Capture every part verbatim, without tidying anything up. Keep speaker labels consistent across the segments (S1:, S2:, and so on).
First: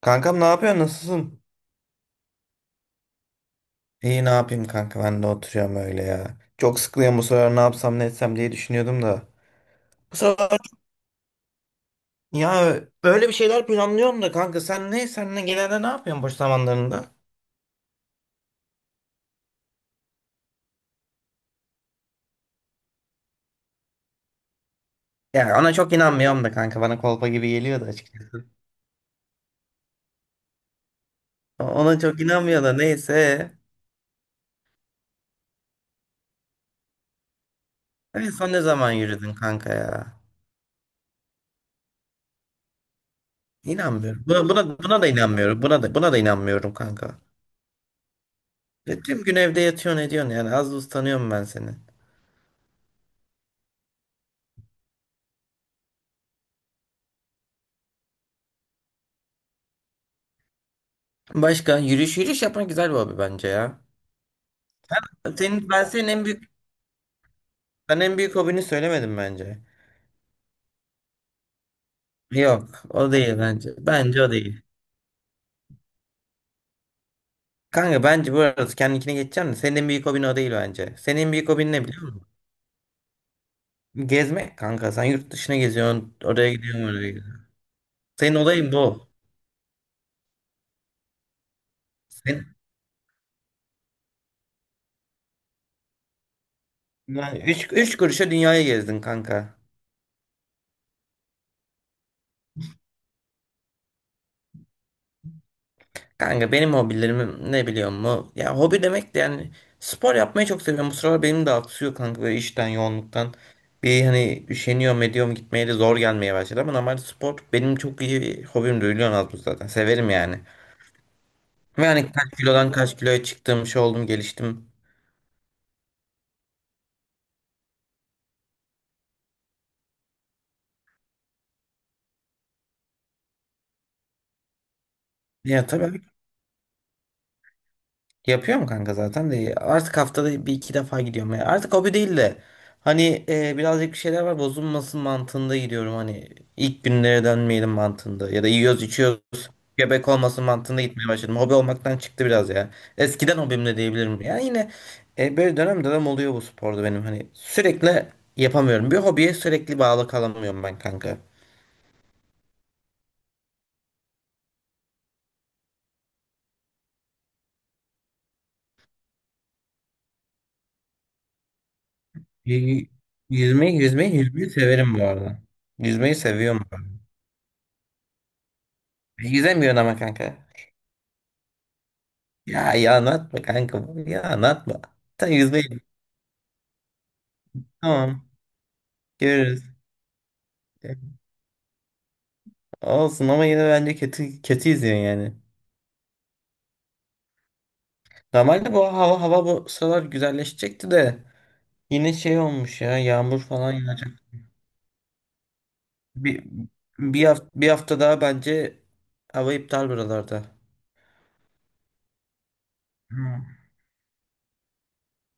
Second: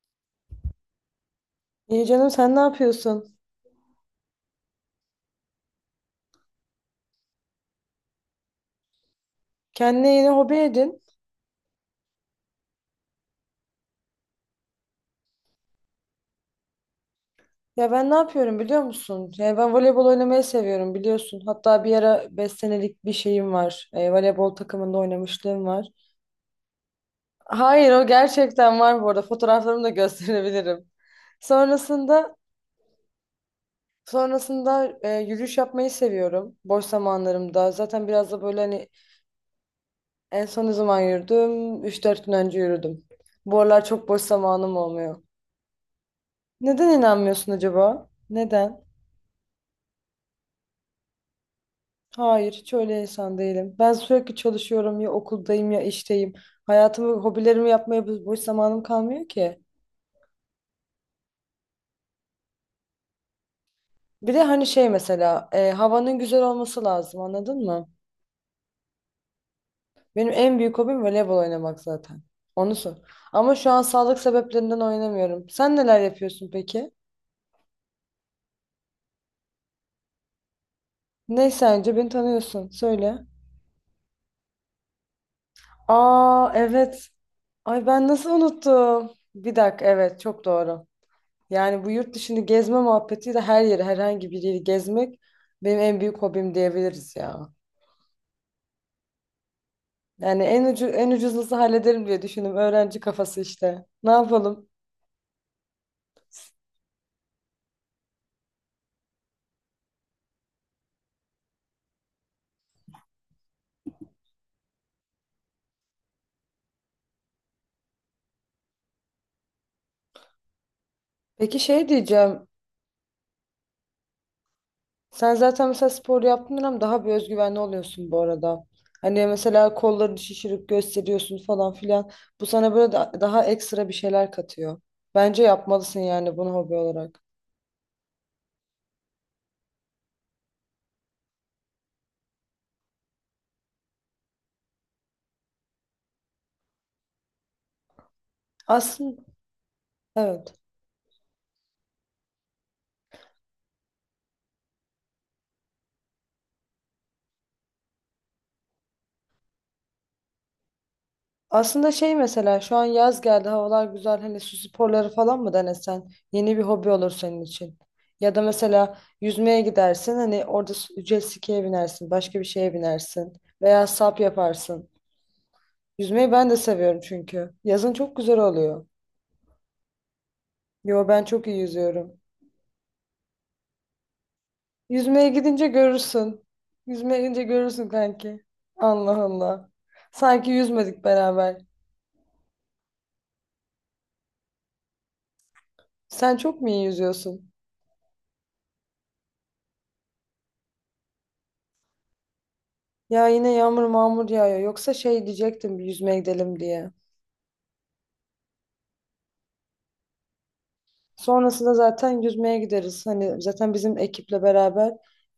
S1: Kankam ne yapıyorsun? Nasılsın?
S2: İyi canım sen ne yapıyorsun?
S1: İyi ne yapayım kanka ben de oturuyorum öyle ya. Çok sıkılıyorum, bu sefer ne yapsam ne etsem diye düşünüyordum da.
S2: Kendine
S1: Bu
S2: yeni hobi
S1: sefer
S2: edin.
S1: ya böyle bir şeyler planlıyorum da kanka, sen ne sen ne genelde ne yapıyorsun boş zamanlarında?
S2: Ya ben ne yapıyorum biliyor musun? Ya ben voleybol oynamayı seviyorum biliyorsun. Hatta bir ara beş senelik bir şeyim var. E, voleybol takımında
S1: Ya
S2: oynamışlığım
S1: ona
S2: var.
S1: çok inanmıyorum da kanka, bana kolpa gibi geliyor da
S2: Hayır o
S1: açıkçası.
S2: gerçekten var bu arada. Fotoğraflarımı da gösterebilirim.
S1: O- Ona çok
S2: Sonrasında
S1: inanmıyor da neyse.
S2: sonrasında e, yürüyüş yapmayı seviyorum boş zamanlarımda. Zaten
S1: En
S2: biraz da
S1: son
S2: böyle
S1: ne
S2: hani
S1: zaman yürüdün kanka ya?
S2: en son ne zaman yürüdüm? Üç dört gün önce yürüdüm. Bu aralar çok boş
S1: İnanmıyorum. Buna,
S2: zamanım
S1: buna, buna da
S2: olmuyor.
S1: inanmıyorum. Buna da, buna da inanmıyorum
S2: Neden
S1: kanka.
S2: inanmıyorsun acaba? Neden?
S1: Ya tüm gün evde yatıyorsun ediyorsun yani, az buz tanıyorum ben seni.
S2: Hayır, hiç öyle insan değilim. Ben sürekli çalışıyorum, ya okuldayım ya işteyim. Hayatımı, hobilerimi yapmaya bo- boş zamanım kalmıyor ki.
S1: Başka, yürüyüş yürüyüş yapmak güzel bir hobi bence ya.
S2: Bir de hani şey mesela
S1: Senin,
S2: e,
S1: ben senin
S2: havanın
S1: en
S2: güzel
S1: büyük
S2: olması lazım, anladın mı?
S1: ben en büyük hobini söylemedim bence.
S2: Benim en büyük hobim voleybol oynamak zaten. Onu
S1: Yok
S2: sor.
S1: o değil
S2: Ama şu
S1: bence.
S2: an sağlık
S1: Bence o değil.
S2: sebeplerinden oynamıyorum. Sen neler yapıyorsun peki?
S1: Kanka bence bu arada kendinkine geçeceğim de senin en büyük hobin o değil bence. Senin en büyük
S2: Ne
S1: hobin ne
S2: sence,
S1: biliyor
S2: beni
S1: musun?
S2: tanıyorsun? Söyle.
S1: Gezmek kanka. Sen yurt dışına geziyorsun.
S2: Aa
S1: Oraya gidiyorsun,
S2: evet.
S1: oraya gidiyorsun.
S2: Ay ben nasıl
S1: Senin olayın bu.
S2: unuttum? Bir dakika, evet çok doğru. Yani bu yurt dışını
S1: Sen,
S2: gezme muhabbetiyle her yeri, herhangi bir yeri gezmek benim en büyük hobim diyebiliriz
S1: yani
S2: ya.
S1: üç, üç kuruşa dünyayı gezdin kanka.
S2: Yani en ucu, en ucuzlusu hallederim diye düşündüm. Öğrenci kafası işte. Ne yapalım?
S1: Kanka benim hobilerim ne biliyor musun? Ya hobi demek de yani spor yapmayı çok seviyorum. Bu sıralar benim de aksıyor kanka, böyle işten yoğunluktan. Bir hani üşeniyorum ediyorum gitmeye de zor gelmeye başladı ama normalde spor benim çok iyi bir hobim, biliyorsun, az buz zaten. Severim yani.
S2: Peki
S1: Ve
S2: şey
S1: hani kaç
S2: diyeceğim.
S1: kilodan kaç kiloya çıktım, şey oldum geliştim.
S2: Sen zaten mesela spor yaptığın ama daha bir özgüvenli oluyorsun bu arada. Hani mesela kollarını şişirip gösteriyorsun falan filan. Bu sana böyle da- daha ekstra bir şeyler katıyor. Bence
S1: Ya tabii
S2: yapmalısın
S1: abi.
S2: yani bunu hobi olarak.
S1: Yapıyor mu kanka zaten de, artık haftada bir iki defa gidiyorum ya. Artık hobi değil de hani e, birazcık bir şeyler var, bozulmasın mantığında gidiyorum, hani ilk günlere dönmeyelim mantığında ya da yiyoruz
S2: Aslında
S1: içiyoruz göbek olmasın
S2: evet.
S1: mantığında gitmeye başladım. Hobi olmaktan çıktı biraz ya. Eskiden hobim de diyebilirim. Yani yine e, böyle dönem dönem oluyor bu sporda, benim hani sürekli yapamıyorum. Bir hobiye sürekli bağlı kalamıyorum ben kanka.
S2: Aslında şey mesela şu an yaz geldi, havalar güzel, hani su sporları falan mı denesen, yeni bir hobi olur senin için. Ya da mesela yüzmeye gidersin, hani orada su- jet ski'ye binersin, başka bir şeye
S1: Y-
S2: binersin
S1: Yüzmeyi,
S2: veya
S1: yüzmeyi,
S2: sap
S1: yüzmeyi
S2: yaparsın.
S1: severim bu arada. Yüzmeyi
S2: Yüzmeyi ben de
S1: seviyorum bu arada.
S2: seviyorum çünkü. Yazın çok güzel oluyor.
S1: Yüzemiyorum ama kanka.
S2: Yo ben çok iyi yüzüyorum.
S1: Ya ya anlatma kanka. Ya anlatma.
S2: Yüzmeye
S1: Sen yüzmeyi
S2: gidince
S1: bil.
S2: görürsün. Yüzmeye gidince görürsün
S1: Tamam.
S2: kanki. Allah
S1: Görürüz.
S2: Allah. Sanki yüzmedik beraber.
S1: Olsun ama yine bence kötü kötü izliyorsun yani.
S2: Sen çok mu iyi yüzüyorsun?
S1: Normalde bu hava hava bu sıralar güzelleşecekti de yine şey olmuş ya,
S2: Ya
S1: yağmur
S2: yine
S1: falan
S2: yağmur
S1: yağacak.
S2: mağmur yağıyor. Yoksa şey diyecektim, bir yüzmeye
S1: Bir
S2: gidelim diye.
S1: bir hafta, bir hafta daha bence hava iptal buralarda.
S2: Sonrasında zaten yüzmeye gideriz.
S1: Hı.
S2: Hani zaten bizim ekiple beraber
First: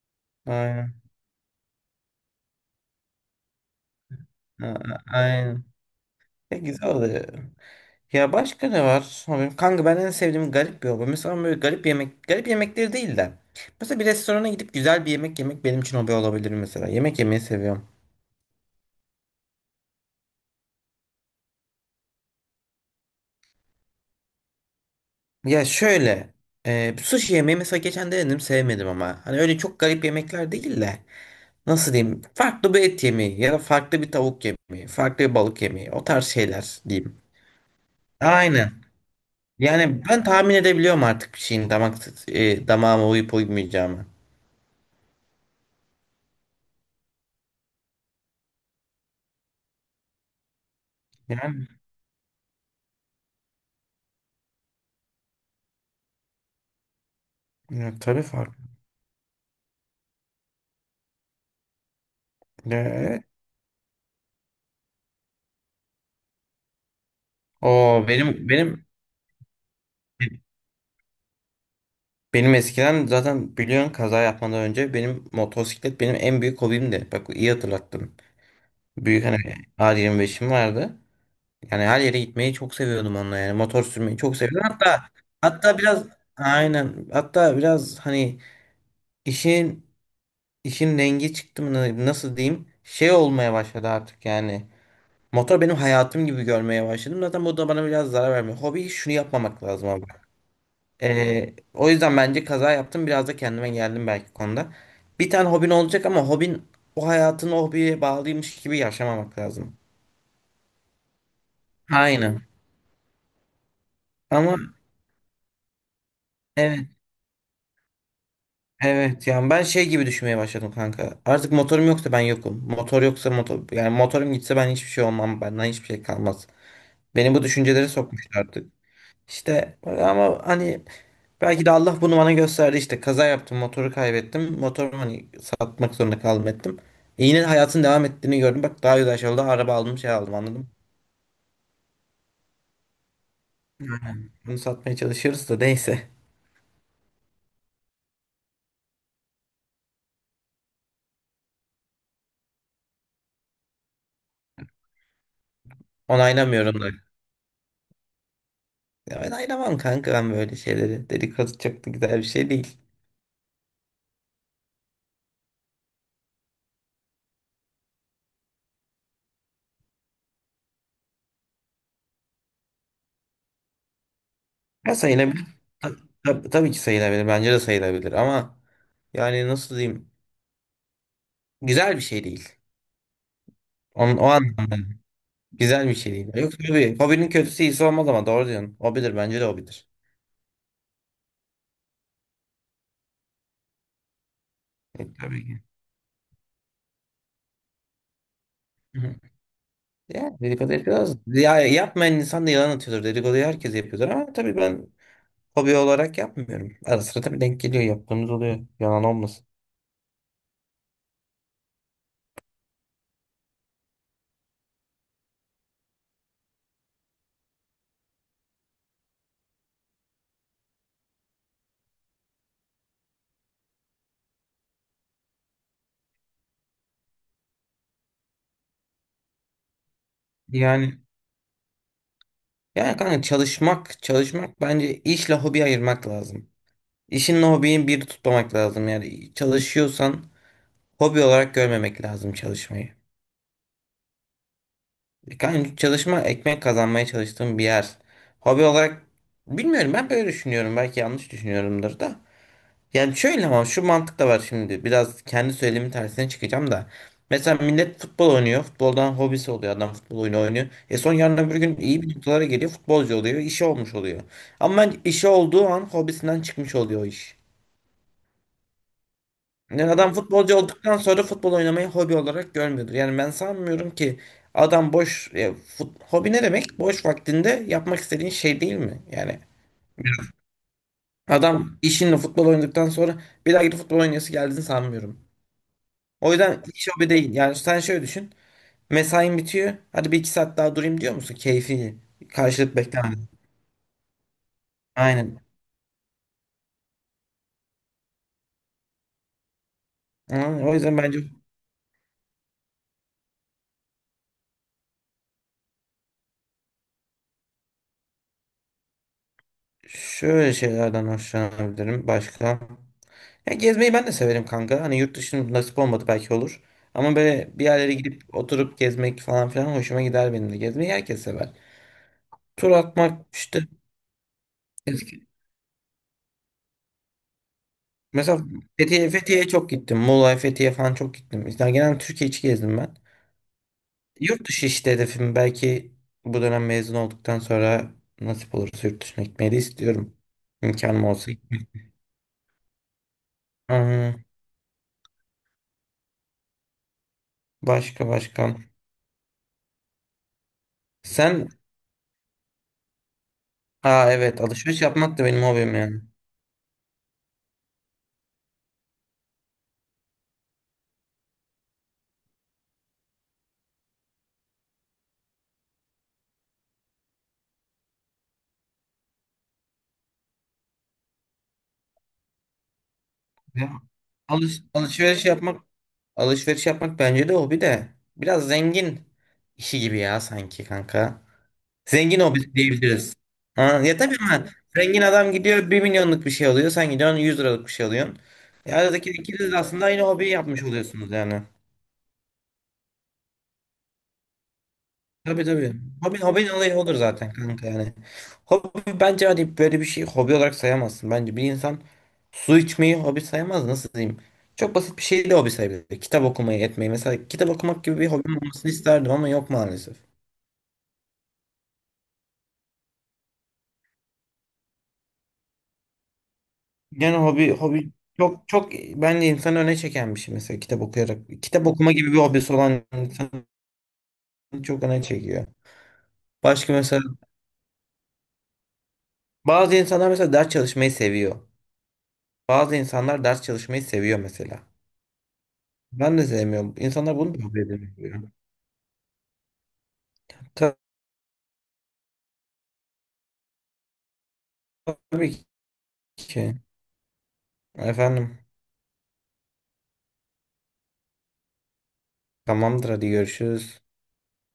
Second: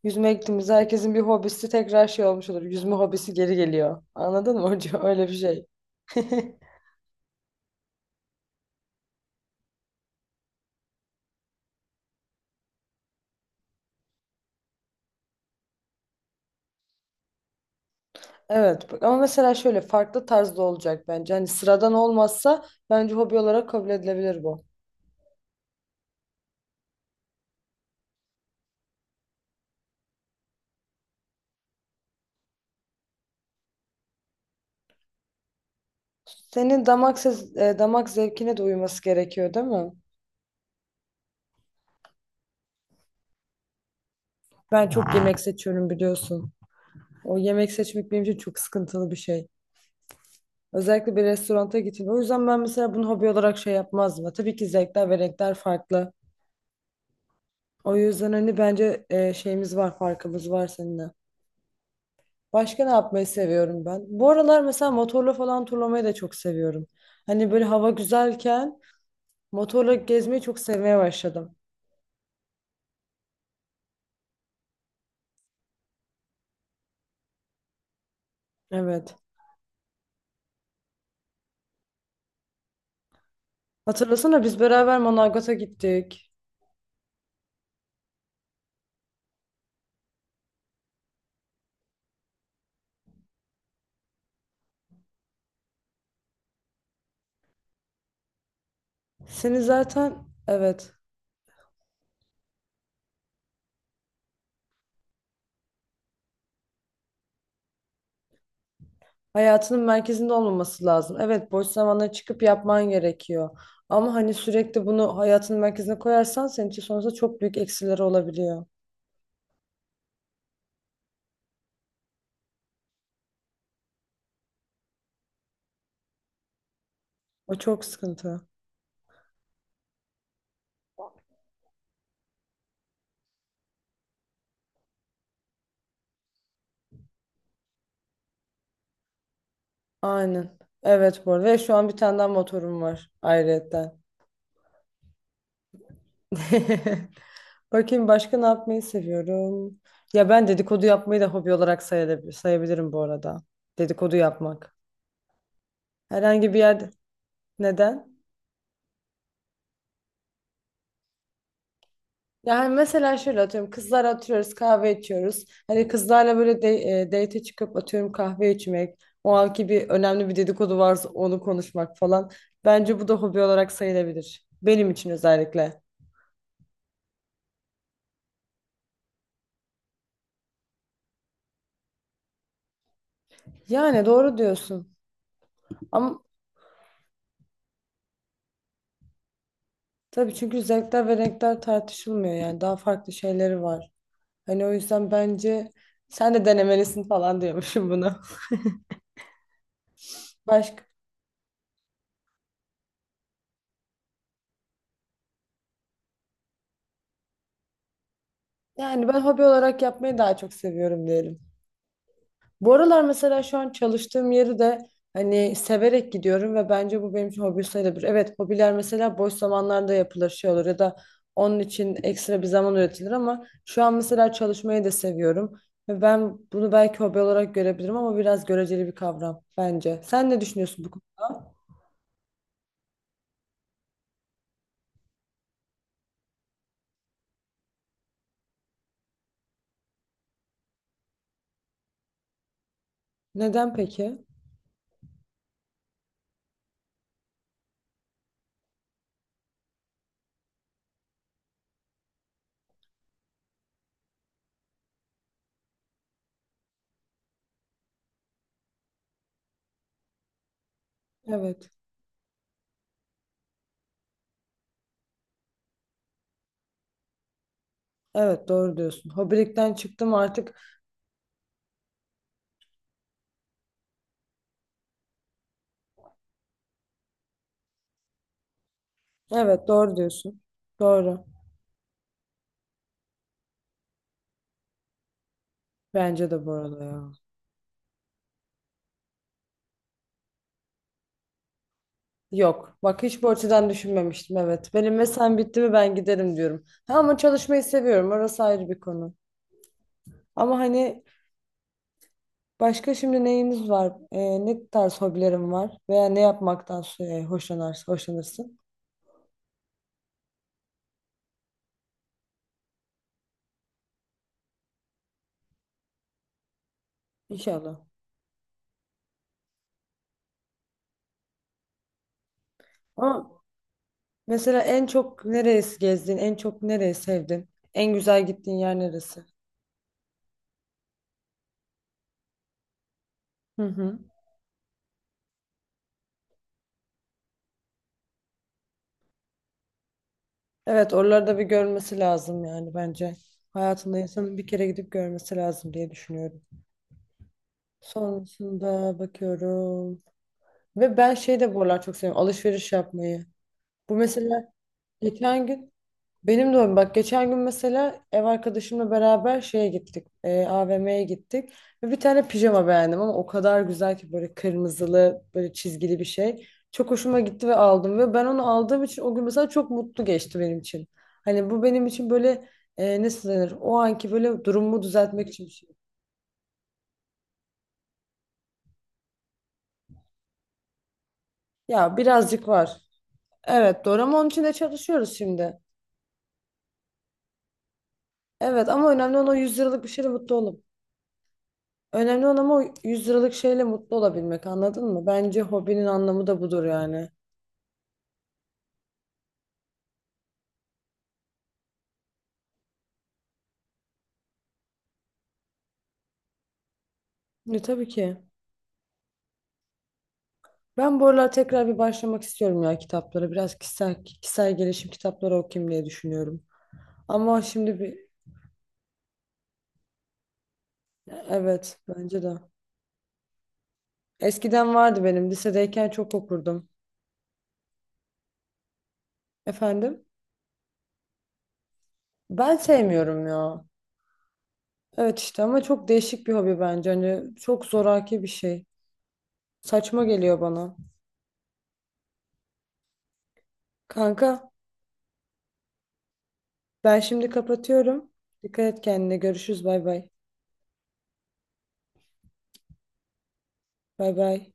S2: yüzmeye gittiğimizde
S1: Aynen.
S2: herkesin bir hobisi tekrar şey olmuş olur. Yüzme hobisi geri geliyor. Anladın
S1: A-
S2: mı hocam?
S1: a-
S2: Öyle bir
S1: Aynen.
S2: şey.
S1: Ya güzel oluyor. Ya başka ne var? Abi, kanka, ben en sevdiğim garip bir hobi. Mesela böyle garip yemek, garip yemekleri değil de. Mesela bir restorana gidip güzel bir yemek yemek benim için hobi olabilir mesela. Yemek yemeyi seviyorum.
S2: Evet bak- ama mesela şöyle farklı tarzda olacak bence. Hani sıradan olmazsa bence hobi olarak kabul edilebilir bu.
S1: Ya şöyle, e, sushi yemeği mesela geçen denedim sevmedim ama. Hani öyle çok garip yemekler değil de. Nasıl diyeyim? Farklı bir et yemeği ya da farklı bir tavuk yemeği, farklı bir balık yemeği. O tarz şeyler
S2: Senin
S1: diyeyim.
S2: damak ses, e, damak zevkine de
S1: Aynen.
S2: uyması gerekiyor değil mi?
S1: Yani ben tahmin edebiliyorum artık bir şeyin damak, e, damağıma uyup uymayacağını.
S2: Ben çok yemek seçiyorum biliyorsun. O yemek seçmek benim için çok sıkıntılı bir şey. Özellikle bir
S1: Yani,
S2: restoranta gittiğinde. O yüzden ben mesela bunu hobi olarak şey yapmazdım. Ya tabii ki zevkler ve renkler farklı.
S1: ya,
S2: O
S1: tabii
S2: yüzden
S1: farklı.
S2: hani bence e, şeyimiz var, farkımız var seninle. Başka ne
S1: Ya,
S2: yapmayı seviyorum ben? Bu aralar mesela motorla falan turlamayı da çok seviyorum. Hani böyle hava
S1: O benim
S2: güzelken
S1: benim
S2: motorla gezmeyi çok sevmeye başladım.
S1: benim eskiden zaten biliyorsun kaza yapmadan önce benim motosiklet benim en büyük hobimdi. Bak iyi hatırlattın.
S2: Evet.
S1: Büyük hani a yirmi beşim vardı. Yani her yere gitmeyi çok seviyordum onunla yani. Motor sürmeyi çok
S2: Hatırlasana biz
S1: seviyordum.
S2: beraber
S1: Hatta
S2: Manavgat'a
S1: hatta biraz
S2: gittik.
S1: aynen, hatta biraz hani işin işin rengi çıktı mı, nasıl diyeyim, şey olmaya başladı artık yani. Motor benim hayatım gibi görmeye başladım. Zaten bu da bana biraz zarar vermiyor. Hobi şunu
S2: Seni
S1: yapmamak lazım abi.
S2: zaten, evet.
S1: Ee, o yüzden bence kaza yaptım. Biraz da kendime geldim belki konuda. Bir tane hobin olacak ama hobin, o hayatını o hobiye bağlıymış gibi yaşamamak lazım.
S2: Hayatının merkezinde olmaması lazım. Evet, boş zamanda çıkıp
S1: Aynen.
S2: yapman gerekiyor. Ama hani
S1: Ama
S2: sürekli bunu hayatının merkezine koyarsan senin için
S1: evet,
S2: sonrasında çok büyük eksileri olabiliyor.
S1: evet, yani ben şey gibi düşünmeye başladım kanka. Artık motorum yoksa ben yokum. Motor yoksa motor yani motorum gitse ben hiçbir şey olmam. Benden hiçbir şey kalmaz. Beni bu
S2: O çok
S1: düşüncelere
S2: sıkıntı.
S1: sokmuşlar. İşte ama hani belki de Allah bunu bana gösterdi işte, kaza yaptım, motoru kaybettim, motorumu hani satmak zorunda kaldım ettim. E yine hayatın devam ettiğini gördüm, bak daha güzel şey oldu, araba aldım şey aldım anladın
S2: Aynen.
S1: mı?
S2: Evet bu arada. Ve şu an bir tane daha motorum var ayrıyetten.
S1: Yani bunu satmaya çalışıyoruz da neyse
S2: Bakayım başka ne yapmayı seviyorum. Ya ben dedikodu yapmayı da hobi olarak sayabilir, sayabilirim bu arada. Dedikodu yapmak. Herhangi bir
S1: onaylamıyorum
S2: yerde.
S1: da.
S2: Neden?
S1: Ya ben ayıramam kanka, ben böyle şeyleri, dedikodu çok da güzel bir şey
S2: Yani
S1: değil.
S2: mesela şöyle atıyorum, kızlar atıyoruz kahve içiyoruz. Hani kızlarla böyle de, e, date çıkıp atıyorum kahve içmek. O anki bir önemli bir dedikodu varsa onu konuşmak falan. Bence bu da hobi olarak sayılabilir. Benim
S1: Ya
S2: için
S1: sayılabilir.
S2: özellikle.
S1: Ta- ta- tabii ki sayılabilir, bence de sayılabilir ama yani, nasıl diyeyim, güzel bir şey değil.
S2: Yani
S1: Onun, o
S2: doğru
S1: anlamda.
S2: diyorsun.
S1: Güzel bir şey
S2: Ama
S1: değil. Yok tabii. Hobinin kötüsü iyisi olmaz ama doğru diyorsun. Hobidir bence de hobidir.
S2: tabii çünkü zevkler ve renkler tartışılmıyor yani. Daha farklı şeyleri var. Hani o yüzden
S1: E, Tabii ki.
S2: bence sen de denemelisin falan diyormuşum bunu.
S1: Hı hı. Ya dedikodu
S2: Başka.
S1: yapıyoruz. Ya yapmayan insan da yalan atıyordur. Dedikoduyu herkes yapıyordur ama tabii ben hobi olarak yapmıyorum. Ara sıra tabii denk geliyor. Yaptığımız oluyor. Yalan
S2: Yani ben hobi
S1: olmasın.
S2: olarak yapmayı daha çok seviyorum diyelim. Bu aralar mesela şu an çalıştığım yeri de hani severek gidiyorum ve bence bu benim için hobi sayılabilir. Evet, hobiler mesela boş zamanlarda yapılır şey olur ya da onun için ekstra bir zaman üretilir ama şu an mesela çalışmayı da seviyorum. Ve ben bunu belki hobi olarak görebilirim ama biraz göreceli bir kavram bence. Sen ne düşünüyorsun bu
S1: Yani
S2: konuda?
S1: Yani kanka, çalışmak, çalışmak bence işle hobi ayırmak lazım. İşinle hobiyi bir tutmamak lazım. Yani çalışıyorsan hobi olarak görmemek lazım çalışmayı.
S2: Neden peki?
S1: E, Kanka, çalışma ekmek kazanmaya çalıştığım bir yer. Hobi olarak bilmiyorum, ben böyle düşünüyorum. Belki yanlış düşünüyorumdur da. Yani şöyle, ama şu mantık da var şimdi. Biraz kendi söylemin tersine çıkacağım da. Mesela millet futbol oynuyor. Futboldan hobisi oluyor. Adam futbol oyunu oynuyor. E son yarın öbür
S2: Evet.
S1: gün iyi bir noktalara geliyor. Futbolcu oluyor. İşi olmuş oluyor. Ama işi olduğu an hobisinden çıkmış oluyor o iş.
S2: Evet doğru diyorsun. Hobilikten
S1: Yani adam
S2: çıktım artık.
S1: futbolcu olduktan sonra futbol oynamayı hobi olarak görmüyordur. Yani ben sanmıyorum ki adam boş e, fut- hobi ne demek? Boş vaktinde yapmak istediğin şey değil mi? Yani
S2: Evet doğru diyorsun. Doğru.
S1: adam işinle futbol oynadıktan sonra bir daha gidip futbol oynayası geldiğini sanmıyorum.
S2: Bence
S1: O
S2: de bu
S1: yüzden
S2: arada
S1: hiç hobi
S2: ya.
S1: değil. Yani sen şöyle düşün. Mesain bitiyor. Hadi bir iki saat daha durayım diyor musun? Keyfi karşılık
S2: Yok. Bak
S1: beklemeden.
S2: hiç bu açıdan düşünmemiştim. Evet. Benim mesaim
S1: Aynen.
S2: bitti mi ben giderim diyorum. Ha, ama çalışmayı seviyorum. Orası ayrı bir konu. Ama
S1: Aynen. O yüzden
S2: hani
S1: bence
S2: başka şimdi neyiniz var? Ee, ne tarz hobilerim var? Veya ne yapmaktan e, hoşlanarsın, hoşlanırsın?
S1: şöyle şeylerden hoşlanabilirim. Başka? Ya gezmeyi ben de severim kanka. Hani yurt dışının nasip olmadı belki olur. Ama böyle bir
S2: İnşallah.
S1: yerlere gidip oturup gezmek falan filan hoşuma gider benim de. Gezmeyi herkes sever. Tur atmak
S2: Ama
S1: işte
S2: mesela en çok
S1: eski.
S2: neresi gezdin? En çok nereyi sevdin? En güzel
S1: Mesela
S2: gittiğin yer
S1: Fethiye,
S2: neresi?
S1: Fethiye'ye çok gittim. Muğla, Fethiye falan çok gittim. İşte genel Türkiye içi gezdim ben.
S2: Hı hı.
S1: Yurt dışı işte hedefim, belki bu dönem mezun olduktan sonra nasip olursa yurt dışına gitmeyi de istiyorum.
S2: Evet,
S1: İmkanım
S2: oraları
S1: olsa.
S2: da bir görmesi lazım yani bence. Hayatında
S1: Aa,
S2: insanın bir kere gidip görmesi lazım diye düşünüyorum.
S1: başka başka.
S2: Sonrasında bakıyorum. Ve ben şey
S1: Sen
S2: de bu aralar çok seviyorum. Alışveriş yapmayı. Bu
S1: Aa, evet,
S2: mesela
S1: alışveriş yapmak da benim
S2: geçen gün
S1: hobim yani.
S2: benim de öyle. Bak geçen gün mesela ev arkadaşımla beraber şeye gittik. E, A V M'ye gittik. Ve bir tane pijama beğendim ama o kadar güzel ki, böyle kırmızılı böyle çizgili bir şey. Çok hoşuma gitti ve aldım. Ve ben onu aldığım için o gün mesela çok mutlu geçti benim için. Hani bu benim için böyle e, nasıl denir?
S1: Ya,
S2: O anki böyle
S1: alış,
S2: durumumu
S1: alışveriş
S2: düzeltmek için bir
S1: yapmak
S2: şey.
S1: alışveriş yapmak bence de hobi de biraz zengin işi gibi ya, sanki kanka.
S2: Ya
S1: Zengin
S2: birazcık
S1: hobi
S2: var.
S1: diyebiliriz. Ha,
S2: Evet
S1: ya
S2: doğru,
S1: tabii
S2: ama onun için
S1: ama
S2: de
S1: zengin
S2: çalışıyoruz
S1: adam
S2: şimdi.
S1: gidiyor bir milyonluk bir şey alıyor. Sen gidiyorsun yüz liralık bir şey alıyorsun.
S2: Evet
S1: Ya
S2: ama
S1: aradaki,
S2: önemli olan o
S1: ikiniz de
S2: yüz liralık
S1: aslında
S2: bir
S1: aynı
S2: şeyle
S1: hobiyi
S2: mutlu
S1: yapmış
S2: olup.
S1: oluyorsunuz yani.
S2: Önemli olan ama o yüz liralık şeyle mutlu olabilmek, anladın mı? Bence
S1: Tabii, tabii.
S2: hobinin
S1: Hobi,
S2: anlamı da
S1: hobinin
S2: budur
S1: olayı odur
S2: yani.
S1: zaten kanka yani. Hobi bence hani böyle bir şey hobi olarak sayamazsın. Bence bir insan su içmeyi hobi sayamaz. Nasıl diyeyim? Çok basit bir şey de hobi sayabilir. Kitap okumayı etmeyi. Mesela kitap
S2: Ne,
S1: okumak
S2: tabii
S1: gibi bir
S2: ki.
S1: hobim olmasını isterdim ama yok maalesef.
S2: Ben bu aralar tekrar bir başlamak istiyorum ya kitaplara. Biraz kişisel, kişisel gelişim kitapları okuyayım diye düşünüyorum.
S1: Yani
S2: Ama
S1: hobi
S2: şimdi
S1: hobi
S2: bir...
S1: çok çok bence insanı öne çeken bir şey, mesela kitap okuyarak. Kitap
S2: Evet
S1: okuma gibi bir
S2: bence de.
S1: hobisi olan insan
S2: Eskiden
S1: çok öne
S2: vardı benim.
S1: çekiyor.
S2: Lisedeyken çok okurdum.
S1: Başka mesela bazı
S2: Efendim?
S1: insanlar mesela ders çalışmayı seviyor.
S2: Ben
S1: Bazı
S2: sevmiyorum
S1: insanlar ders
S2: ya.
S1: çalışmayı seviyor mesela.
S2: Evet işte ama çok
S1: Ben de
S2: değişik bir hobi
S1: sevmiyorum.
S2: bence.
S1: İnsanlar
S2: Hani
S1: bunu da kabul
S2: çok zoraki
S1: edemiyor.
S2: bir şey. Saçma geliyor bana. Kanka
S1: Tabii ki.
S2: ben şimdi kapatıyorum.
S1: Efendim.
S2: Dikkat et kendine. Görüşürüz. Bay bay.
S1: Tamamdır hadi görüşürüz.
S2: Bay bay.